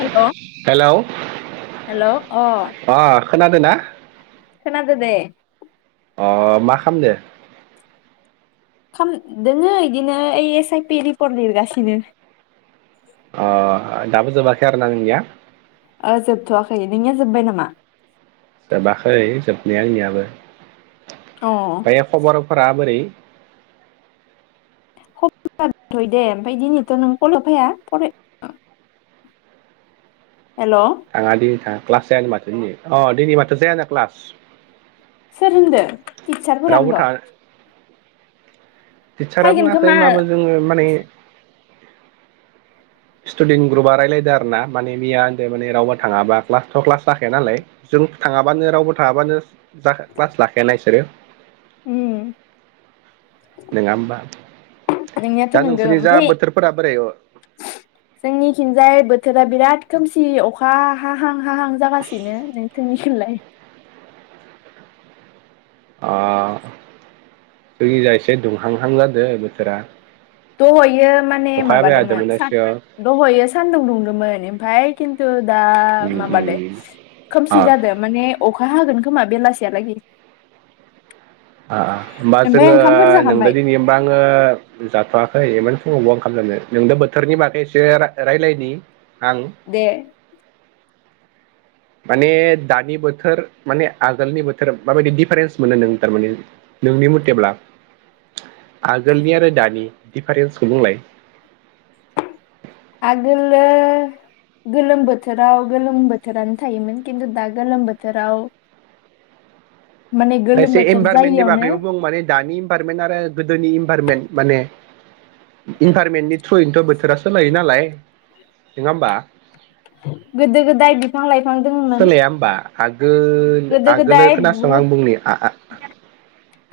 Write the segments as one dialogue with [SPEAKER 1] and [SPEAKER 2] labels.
[SPEAKER 1] Hello
[SPEAKER 2] hello
[SPEAKER 1] hello अ
[SPEAKER 2] खोनादों ना?
[SPEAKER 1] खोनादों दे
[SPEAKER 2] ओ मा खालामदो
[SPEAKER 1] खाम दोङो इदिनो ओइ एस आइ पि रिपर्ट लिरगासिनो
[SPEAKER 2] अ दाबो जोबाखै आरो ना नोंनिया
[SPEAKER 1] ओ जोबथ'वाखै नोंनिया जोब्बाय नामा
[SPEAKER 2] जोबाखै जोबनाया आंनियाबो
[SPEAKER 1] अ
[SPEAKER 2] फ्रायो खबरफोरा बोरै?
[SPEAKER 1] फैथ'आखै दे ओमफ्राय दिनैथ' नों कलाव फैया फराय हेल'
[SPEAKER 2] थाङा दिनै थाङा क्लास जाया माथो दिनै अ दिनै माथो जायानो क्लास।
[SPEAKER 1] सोर होनदो? टिचारफोरानो
[SPEAKER 2] रावबो था
[SPEAKER 1] होनद'?
[SPEAKER 2] टिचारा बुङाखै होनबाबो जोङो माने स्टुडेन्ट ग्रुपा रायलायदो आरो आरोना माने मिया होनदो माने रावबो थाङाबा क्लासथ' क्लास जाखाया नालाय जों थाङाबानो रावबो थाङाबानो जाखा क्लास लाखायाना इसोरो।
[SPEAKER 1] उम
[SPEAKER 2] नङा होमबा
[SPEAKER 1] नोंनायाथ'
[SPEAKER 2] दा
[SPEAKER 1] नंगौ
[SPEAKER 2] नोंसोरनि जा
[SPEAKER 1] ओमफाय
[SPEAKER 2] बोथोरफोरा बोरै
[SPEAKER 1] जोंनिथिंजाय बोथोरा बिराद खोमसि अखा हाहां हाहां जागासिनो नोंथ खिनलाय
[SPEAKER 2] ओ जोंनिजा एसे दुंहांहां जादों बोथोरा।
[SPEAKER 1] दहयो थार माने
[SPEAKER 2] अखाया बायादों
[SPEAKER 1] माबादोंमोन
[SPEAKER 2] मोनना
[SPEAKER 1] सान
[SPEAKER 2] सिगां
[SPEAKER 1] दहयो सानदुं दुंदोंमोन ओमफाय खिन्थु दा
[SPEAKER 2] उम
[SPEAKER 1] माबादो
[SPEAKER 2] उम अ
[SPEAKER 1] खोमसि जादो माने अखा हागोन खोमा बेलासियालागि।
[SPEAKER 2] ओ होमबा जोङो नोंबो
[SPEAKER 1] जाखांबाय
[SPEAKER 2] दिनै होमबा आङो जाथवा होइ इमान फुङाव अवा ओंखाम जानो? नोंदो बोथोरनि बागै एसे रा-रायलायनि
[SPEAKER 1] दे
[SPEAKER 2] माने दानि बोथोर माने आगोलनि बोथोर माबायदि डिफारेन्स मोनो नों थारमाने नोंनि मथेब्ला? आगोलनि आरो दानि डिफारेन्सखौ बुंलाय
[SPEAKER 1] आगोलो गोलोम बोथोराव गोलोम बोथोरानो थायोमोन खिन्थु दा गोलोम बोथोराव माने गोलोम
[SPEAKER 2] खायसे
[SPEAKER 1] बोथोर
[SPEAKER 2] इनभारनमेन्टनि
[SPEAKER 1] जायियावनो
[SPEAKER 2] बागैबो बुं माने दानि इनभारनमेन्ट आरो गोदोनि इनभारनमेन्ट माने इनभारनमेन्टनि थ्रयनोथ' बोथोरा सोलायो नालाय नोङा होमबा?
[SPEAKER 1] गोदो गोदाय बिफां लाइ
[SPEAKER 2] सोलाया होमबा? आगोल
[SPEAKER 1] गोदो
[SPEAKER 2] आगोलो
[SPEAKER 1] गोदाय
[SPEAKER 2] खोनासं आं
[SPEAKER 1] बुहुद
[SPEAKER 2] बुंनि आ आ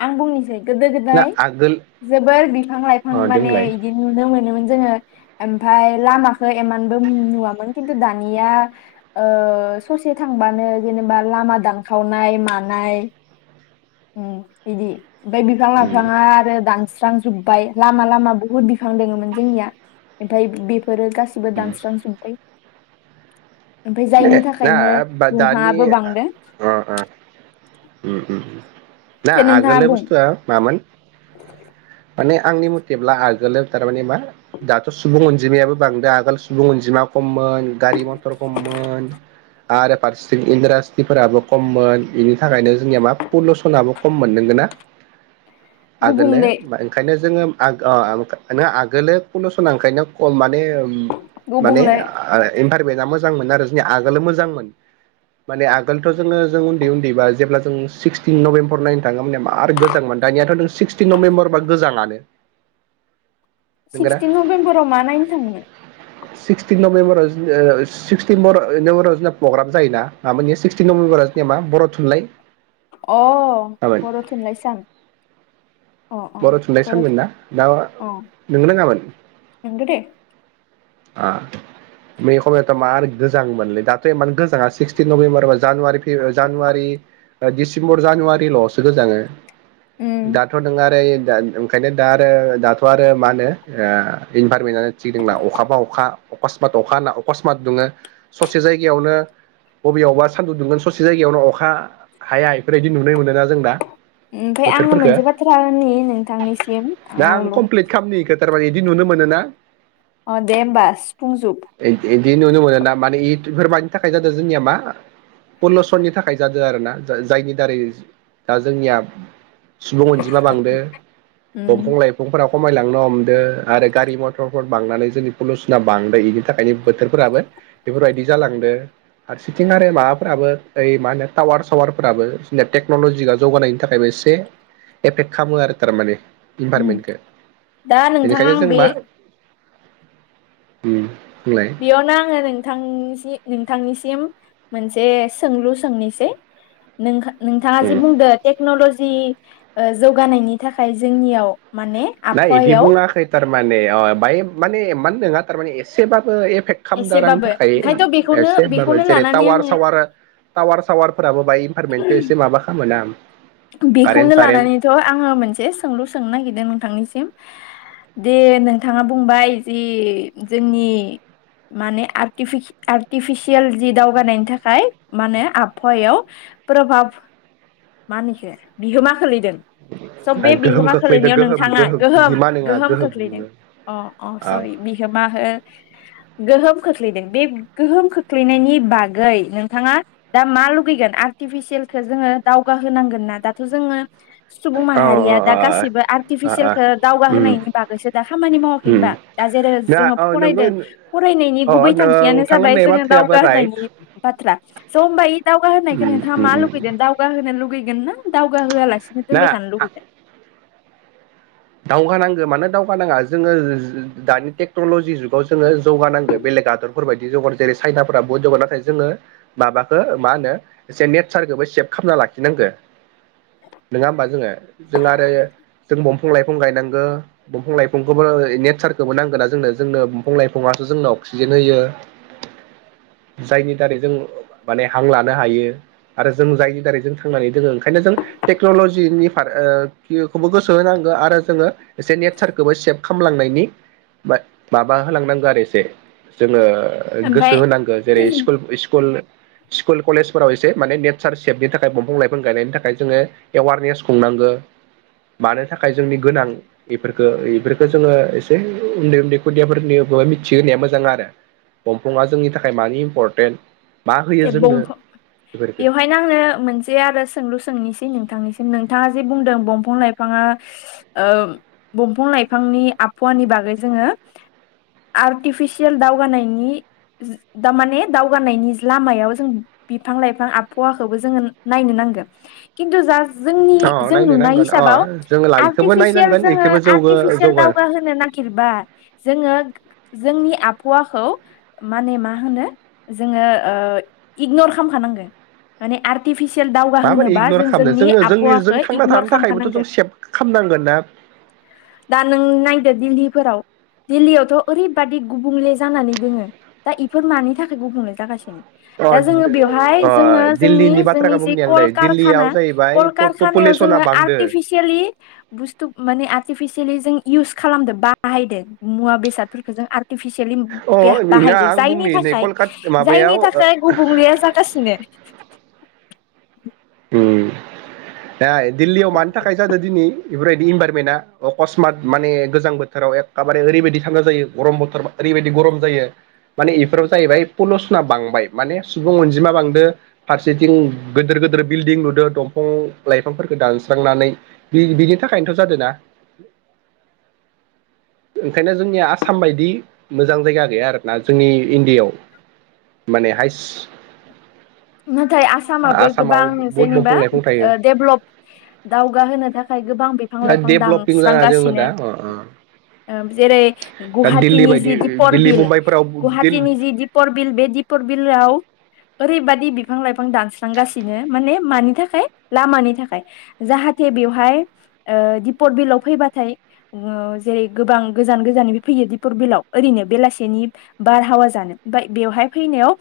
[SPEAKER 1] आं बुंनिसै गोदो
[SPEAKER 2] ना
[SPEAKER 1] गोदाय
[SPEAKER 2] आगोल
[SPEAKER 1] जोबोर बिफां लाइफां
[SPEAKER 2] अ
[SPEAKER 1] माने
[SPEAKER 2] देमोनलाय
[SPEAKER 1] बिदि नुनो मोन नोमोन जोङो ओमफाय लामाखौ एमानबो नुवामोन खिन्थु दानिया ओ ससे थांबानो जेनेबा लामा दानखावनाय मानाय ओ बिदि ओमफाय बिफां
[SPEAKER 2] उम
[SPEAKER 1] लाइफाङा आरो दानस्र दानजोबबाय लामा लामा बुहुत बिफां दोङोमोन जोंनिया ओमफाय बिब फोरो गासिबो
[SPEAKER 2] उम
[SPEAKER 1] दानस्रांजोबबाय ओमफाय जायनि
[SPEAKER 2] ना
[SPEAKER 1] थाखायनो
[SPEAKER 2] बा दानि
[SPEAKER 1] दुंहाबो बांदों।
[SPEAKER 2] अ अ उम उम ना
[SPEAKER 1] दे नोंथाङा
[SPEAKER 2] आगोलो
[SPEAKER 1] बुं
[SPEAKER 2] बुस्थुआ मामोन माने आंनि मथेब्ला आगोलाव थारमाने मा दाथ' सुबुं अनजिमायाबो बांदो आगोल सुबुं अनजिमा खममोन। गारि मथर खममोन आरो फारसेथिं इन्डास्ट्रिफोराबो खममोन थाखायनो जोंनिया मा पलुसनाबो खम मोन नोंगोना? आगोलो
[SPEAKER 1] गुबुंले
[SPEAKER 2] बा ओंखायनो जोङो। आग ओ ओंखाम नोङा आगोलो पलुसना ओखायनो खम मा ओम माने
[SPEAKER 1] गुबुंले
[SPEAKER 2] ओंखा फेबेका मोजांमोन आरो जोंनिया आगोलनो मोजांमोन माने आगोलथ' जोङो जों उनदै उनदैबा जेब्ला जों सिक्सटिन नभेम्बर नायनो थाङा माने मार गोजाङोमोन दानियाथ' नों सिक्सटिन नभेम्बरबा गोजाङानो नोंगोना
[SPEAKER 1] सिक्सटिन नभेम्बराव मा नायनो थाङोमोन।
[SPEAKER 2] सिक्सटिन नभेम्बराव जों ओ सिक्सटिनबर नभेम्बराव जोंना प्रग्राम जायो ना आ मानि सिक्सटिन नभेमबराव जोंनियाव मा बर' थुनलाइ
[SPEAKER 1] अ
[SPEAKER 2] मामोन
[SPEAKER 1] बर' थुनलाइ साम अ अ
[SPEAKER 2] थुनलाइ
[SPEAKER 1] बर'
[SPEAKER 2] सानमोन
[SPEAKER 1] थु
[SPEAKER 2] ना दा
[SPEAKER 1] अ
[SPEAKER 2] नों
[SPEAKER 1] नोंगो दे
[SPEAKER 2] आं मे खमायाथ मार गोजाङोमोनलै दा मान गोजाङा सिक्सटिन नभेम्बरा जानुव फे जानुवारि डिसेम्बर जानुवारिल'सो गोजाङो
[SPEAKER 1] उम
[SPEAKER 2] दाथ' नों आरो ओं ओंखायनो दा आरो दाथ' आरो मा होनो ओ फोरमायनानै थि नोंला अखाबा अखा अकसमात अखा होनना अकसमात दुङो ससे जायगायावनो बबेयावबा सान्दुं दुंगोन ससे जायगायावनो अखा हायाय फोरबायदि नुनाय मोनोना जोंना दा
[SPEAKER 1] ओमफ्राय आङो
[SPEAKER 2] बोथोरफोरखो
[SPEAKER 1] मोनसे बाथ्रा होननि नोंथांनिसिम अ
[SPEAKER 2] दा आं कमप्लिट खालामनि सोरबा इदि नुनो मोनो ना
[SPEAKER 1] अ दे होमबाथ सि बुंजोब
[SPEAKER 2] बि नुनो मोनो ना माने इफोरबादिनि थाखाय जादों जोंनिया मा पलुसननि थाखाय जादों आरो ना जायनि दारै दा जोंनिया सुबुं अनजिमा बांदो दंफां लाइफांफोराव खमायलांनो हमदो आरो गारि मथरफोन बांनानै जोंनि पलुसना बांदो इनि थाखायनो बोथोरफोराबो बेफोरबायदि जालांदो फारसिथिं आरो माबाफोराबो ओय मा होनो टावार सावार फोराबो जोंनिया टेकन'लजि जौगानायनि थाखायबो एसे एफेक्ट खालामो आरो थारमाने
[SPEAKER 1] उम
[SPEAKER 2] इनभारमेन्टखौ
[SPEAKER 1] दा नोंथां आं बे
[SPEAKER 2] उम
[SPEAKER 1] बेयावनो आङो नोंथांनि नोंथांनिसिम मोनसे सोंलु सोंनिसै नों नोंथाङा जि बुंदो टेक्न'लजि जि जौगानायनि थाखाय जोंनियाव माने
[SPEAKER 2] ना इदि
[SPEAKER 1] आबहावायाव
[SPEAKER 2] बुङा खैथा थारमाने अ बाय माने मानो नङा थारमाने एसेबाबो खालाम आंनि
[SPEAKER 1] एसेबाबो
[SPEAKER 2] थाखाय
[SPEAKER 1] ओंखायनोथ' बेखौनो
[SPEAKER 2] एसे होनबो
[SPEAKER 1] बेखौनो
[SPEAKER 2] जेरै
[SPEAKER 1] लानानै
[SPEAKER 2] टावार
[SPEAKER 1] आङो
[SPEAKER 2] सावार टावार सावार फोराबो बाहाय पारमेटखौ एसे माबा खालाम मोनाम।
[SPEAKER 1] बेखौनो लानानैथ' आङो मोनसे सोंलु सोंनो नागिरदों नोंथांनिसिम दे नोंथाङा बुंबाय जि जोंनि माने आर्टिफिसियेल जि दावगानायनि थाखाय मा होनो आबहावायाव प्रभाब मा होनखो बिहोमा खोलैदों। स' बे
[SPEAKER 2] गोहोम
[SPEAKER 1] बिहोमा
[SPEAKER 2] खोख्लैदो
[SPEAKER 1] खोलैनायाव
[SPEAKER 2] गोहोम
[SPEAKER 1] नोंथाङा गोहोम
[SPEAKER 2] बिहोमा नङा
[SPEAKER 1] गोहोम खोख्लैदों
[SPEAKER 2] बियो
[SPEAKER 1] अ अ सरि बिहोमा गोहोम। खोख्लैदों बे गोहोम खोख्लैनायनि बागै नोंथाङा दा मा लुगैगोन आर्टिफिसियेलखौ जोङो दा जौगा होनांगोन ना दाथ' जोङो सुबुं
[SPEAKER 2] औ
[SPEAKER 1] माहारिया दा
[SPEAKER 2] अ
[SPEAKER 1] गासिबो
[SPEAKER 2] अ अ
[SPEAKER 1] आर्टिफिसियेलखौो दावगा
[SPEAKER 2] उम
[SPEAKER 1] होनोनायनि बागैसो दा खामानि मावाखै
[SPEAKER 2] उम
[SPEAKER 1] हबा दा जेरै
[SPEAKER 2] ना
[SPEAKER 1] जोङो
[SPEAKER 2] औ नोंगौ
[SPEAKER 1] फरायदों फरायनायनि
[SPEAKER 2] अ
[SPEAKER 1] गुबै थांखियानो
[SPEAKER 2] नोंथां
[SPEAKER 1] जाबाय
[SPEAKER 2] होननाय
[SPEAKER 1] जोङो
[SPEAKER 2] बाथ्रायाबो
[SPEAKER 1] दावगा
[SPEAKER 2] राइट
[SPEAKER 1] होनायनि बाथ्रा स' होमबा बे दावगा होनायखौ
[SPEAKER 2] उम
[SPEAKER 1] नोंथाङा मा
[SPEAKER 2] उम
[SPEAKER 1] लुबैदों दावगा लुगैगोनना। दावगा होआलासिनो
[SPEAKER 2] ना
[SPEAKER 1] दोनबाय
[SPEAKER 2] आ
[SPEAKER 1] थानो लुुबैगोन।
[SPEAKER 2] दावगानांगो मानो दावग नाङा जोङो दानि टेक्नलजि जुगाव जोङो जौगानांगो बेलेग आदरफोर बायदि जौगानांग जेरै चाइनाफोरा बहुत जौगा नाथाय जोङो माबाखौ मा होनो ए नेचारखौबो सेभ खालामना लाखिनांगौ। नङा होमबा जोङो जों आरो जों बिफां लाइफां गायनांगौ दंफां लाइफांखौबो नेचारखौबो नांगोन ना जोंनो जोंनो दफां लाइफाङासो जोंनो अक्सिजेन होयो। जायनि दारै जों माने हां लानो हायो आरो जों जायनि दारै जों थांनानै दोङो ओंखायनो जों टेक्न'लजिनिारखौबो गोसो होनांगौ। आरो जोङो एसे नेचारखौबो सेभ खालामलांनायनि माबा होलांनांगौ आरो एसे जोङो गोसो
[SPEAKER 1] ओमफाय
[SPEAKER 2] होनांगौ जेरै स्कुल स्कुल स्कुल कलेजफोराव एसे माने नेचार सेफनि थाखाय दंफां लाइफां गायनायनि थाखाय जोङो एवारनेस खुंनांगौ मानो थाखाय थाखाय जोंनि गोनां बेफोरखौ बेफोरखौो जोङो एसे उन्दै उन्दै खुदियाफोरनि मिथिहोनाया मोजां आरो दंफाङा जोंनि थाखाय मानि इम्परटेन्ट मा होयो
[SPEAKER 1] दे
[SPEAKER 2] जोंनो बेफोरखौ
[SPEAKER 1] बेवहायनो आंनो मोनसे आरो सोंलु सोंनोसै नों नोंथांङा जे बुंदों दफां लाइफांनि आबहावानि बागै जों आरटिफिसियेल लामायाव जों बिफां लाइफां आबहावाखौबो जोङो नायनो नांगोन खिन्थु जा जोंनि
[SPEAKER 2] अ
[SPEAKER 1] जों
[SPEAKER 2] नायनो
[SPEAKER 1] नुनाय
[SPEAKER 2] नांगोन अ
[SPEAKER 1] हिसाबाव
[SPEAKER 2] जों लाइखौबो
[SPEAKER 1] आर्टिफिसियेल
[SPEAKER 2] नायनांगोन
[SPEAKER 1] जोङो
[SPEAKER 2] बेखौबो जौ
[SPEAKER 1] आर्टिफिसियेल
[SPEAKER 2] जौगा
[SPEAKER 1] दावग होनोनो नागिरबा जोङो जोंनि आबहावाखौ माने मा होनो जोङो। इगनर खालामखानांगोन माने दावगा
[SPEAKER 2] माबोरै
[SPEAKER 1] होनोबा
[SPEAKER 2] इगनर
[SPEAKER 1] जों
[SPEAKER 2] खालामनो
[SPEAKER 1] जोंनि
[SPEAKER 2] जोङो जों
[SPEAKER 1] आबहावाखौ
[SPEAKER 2] थांना
[SPEAKER 1] इगनर
[SPEAKER 2] थानो थाखायबोथ' जों
[SPEAKER 1] खालामखानांगोन
[SPEAKER 2] सेभ खालामनांगोन ना
[SPEAKER 1] दा नों नायदो दिलीफोराव दिल्लीयावथ' ओरैबादि गुबुंले जानानै दोङो दा इफोर मानि थाखाय गुबुंले जागासिनो?
[SPEAKER 2] अ
[SPEAKER 1] दा जो बेहाय जोङो
[SPEAKER 2] अ दिल्लीनि
[SPEAKER 1] ज
[SPEAKER 2] बाथ्राखौ
[SPEAKER 1] जनिा
[SPEAKER 2] बुंनि आं नै दिल्लीयाव जाहैबाय
[SPEAKER 1] क जोङ
[SPEAKER 2] पपुलेसना बांदो
[SPEAKER 1] आर्सिलि बुु म [unintelligible] एक्लि जों इउस खालामदो बाहायदो मुवा बेसादफोरखौ जों आरो आरटिफिसियेलि
[SPEAKER 2] अ नङा
[SPEAKER 1] बाहायदो
[SPEAKER 2] आं
[SPEAKER 1] जायनि
[SPEAKER 2] बुंनि नै
[SPEAKER 1] थाखाय
[SPEAKER 2] कलकाता
[SPEAKER 1] जायनि
[SPEAKER 2] माबायाव
[SPEAKER 1] थाखाय गुबुंलेया जागासिनो।
[SPEAKER 2] नाय दिल्लीयाव मानि थाखाय जादों दिनै बेफोरबायदि इनभाररमेन्टआ अकस्मात माने गोजां बोथोराव एखेबारे ओरैबायदि थान्दा जायो गरम बोथोर ओरैबायदि गरम जायो माने बेफोराव जाहैबाय पलिुसना बांबाय माने सुबुं अनजिमा बांदो फारसेथिं गिदोर गोिदोर बिल्डिं लुदों दंफां लाइफांफोरखौ दानस्रांनानै बिनि थाखायनोथ' जादों ना। ओंखायनो जोंनिया आसाम बायदि मोजां जायगा गैया आरोना जोंनि इण्डियाायाव माने हाइस्
[SPEAKER 1] नाथाय आसामाबो गोबां
[SPEAKER 2] बहुद
[SPEAKER 1] जेनेबा
[SPEAKER 2] दंफां लाइफां थायो
[SPEAKER 1] डेभ्लप दावगाहोनो थाखाय गोबां बिफां
[SPEAKER 2] दा
[SPEAKER 1] लाइफां
[SPEAKER 2] डेभलपिं जाना जोङो
[SPEAKER 1] दानस्रांगासिनो।
[SPEAKER 2] दा अ अ
[SPEAKER 1] जेरै
[SPEAKER 2] दा दिल्ली
[SPEAKER 1] गुवाहाटिनि
[SPEAKER 2] बायदि
[SPEAKER 1] जि दिपर
[SPEAKER 2] दिल्ली
[SPEAKER 1] बिल
[SPEAKER 2] मुम्बाइफोराव
[SPEAKER 1] गुवाहाटिीनि जि दिपर बिल बे दिपर बिलआव अरै बदि दि बिफां लाइफां दानस्रांगासिनो माने मानि थाखाय लामानि थाखाय जाहाथे बेवहाय ओ दिपर बिलाव फैबाथाय ओ जेरै गोबां गोजान गोजानबो फैयो दिपर बिलाव ओरैनो बेलासेनि बारहावा जानो फ्राय बेवहाय फैनायाव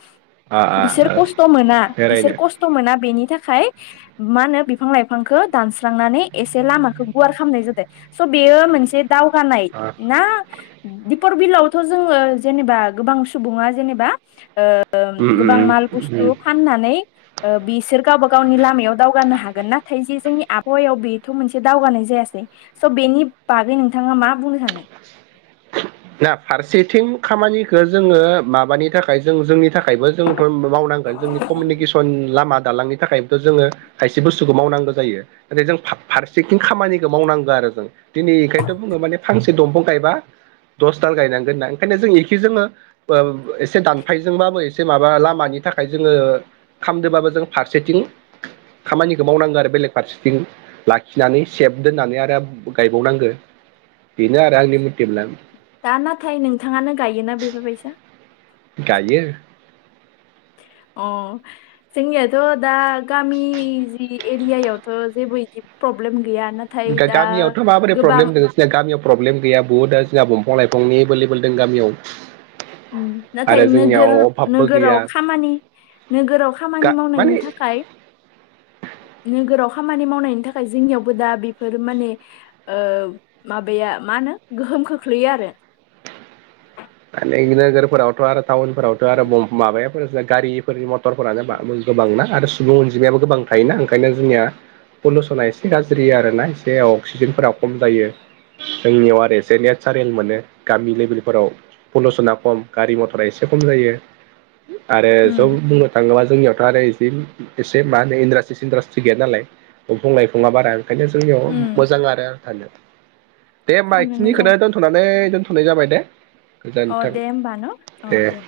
[SPEAKER 2] आ- आ
[SPEAKER 1] बिसोर
[SPEAKER 2] ओ।
[SPEAKER 1] खस्थ' मोना बिसोर
[SPEAKER 2] बेरायनो
[SPEAKER 1] खस्थ' मोना बेनि थाखाय। मा होनो बिफां लाइफांखौ दानस्रांनानै एसे लामाखौ गुवार खालामनाय जादों स बे मोनसे दावनाय
[SPEAKER 2] आ
[SPEAKER 1] ना दी पर बिलआवथ' जोङो जेनेबा गोबां सुबुङा जेनेबा ओ ओ
[SPEAKER 2] उम
[SPEAKER 1] गोबां
[SPEAKER 2] उम
[SPEAKER 1] माल बुसतु जु
[SPEAKER 2] उम
[SPEAKER 1] फाननानै ओ बिसोर गावबा गावनि लामायाव दावगानो हागोन नाथाय जे जोंनि आबहावायाव बेथ' मोनसे दावगानाय जायासै स' बेनि बागै नोंथाङा मा बुंनो सानो?
[SPEAKER 2] ना फारसेथिं खामानिखौ जोङो माबानि थाखाय जों जोंनि थाखाय थाखायबो जोंथ' मावनांगोन जोंनि कमिउनिकेसन लामा दालांनि थाखायथ' जोङो खायसे बुस्थुखौ मावनांगौ जायो नाथाय जों फारसेथि खामानिखौ मावनांगौ आरो जों दिनै बेखायनोथ' बुङो माने फांसे दंफां गायबा दस दाल गायनांगोन होना ओंखायनो जों एखे जोङो एसे दानफायजोंबाबो एसे माबा लामानि थाखाय जोङो खामदोंबाबो जों फारसेथिं खामानिखौ मावनांगौ आरो बेलेग फारसेथिं लाखिनानै सेब दोननानै आरो गायबावनांगो बेनो आरो आंनि। [unintelligible]
[SPEAKER 1] दा नाथाय नोंथाङानो गायोना बेफोरबायसा।
[SPEAKER 2] गायो।
[SPEAKER 1] अ जोंनियाथ' दा गामि जि एरियायावथ' जेबो बिदि प्रब्लेम गैया नाथाय दा
[SPEAKER 2] गामियावथ' माबोरै
[SPEAKER 1] गोबां
[SPEAKER 2] प्रब्लेम दङ सिया गामियाव प्रब्लेम गैया बुहुत दा जोंहा दंफां लाइफांनि एभलेबोेल दं गामियाव।
[SPEAKER 1] उम नाथाय
[SPEAKER 2] आरो जोंनियाव
[SPEAKER 1] नोगोर
[SPEAKER 2] अभाबबो गैया
[SPEAKER 1] नोगाम नोगोराव खामानि
[SPEAKER 2] गा माने
[SPEAKER 1] मावनायनि थाखाय नोगोराव खामानि मावनायनि थाखाय जोंनियावबो दा बेफोर माने ओ माबाया मा होनो गोहोम खोख्लैयो आरो।
[SPEAKER 2] नोगोर फरावथ' आरो टाउनफोरावथ' आरो माबायाव गारिफोर मथ क्टरफोरानो गोबांना [unintelligible] आरो सुबुं अनजिमायाबो गोबां थायोना ओंखायनो जोंनिया पलिुउसना एसे गाज्रि आरोना एसे अक्सिजेनफोरा खम जायो जोंनियाव आरो एसे नेचारेल मोनो गामि लेभेलफोराव। पलिुसना खम गारि मथरा एसे खम जायो। आरो
[SPEAKER 1] उम
[SPEAKER 2] जब बुंनो थाङोब्ला जोंनियावथ' आरो इदि एसे मा होनो इन्डास्ट्रि सिनडासट्रि गैया नालाय दंफां लाइफाङा बारा ओंखायनो जोंनियाव
[SPEAKER 1] उम
[SPEAKER 2] मोजां आरो [unintelligible] दे होनबा
[SPEAKER 1] साननो मोजां
[SPEAKER 2] इखिनिखौनो दोनथ'नानै दोन हानाय जाबाय दे
[SPEAKER 1] अ
[SPEAKER 2] गोजोन्थों
[SPEAKER 1] दे होनबा ना अ दे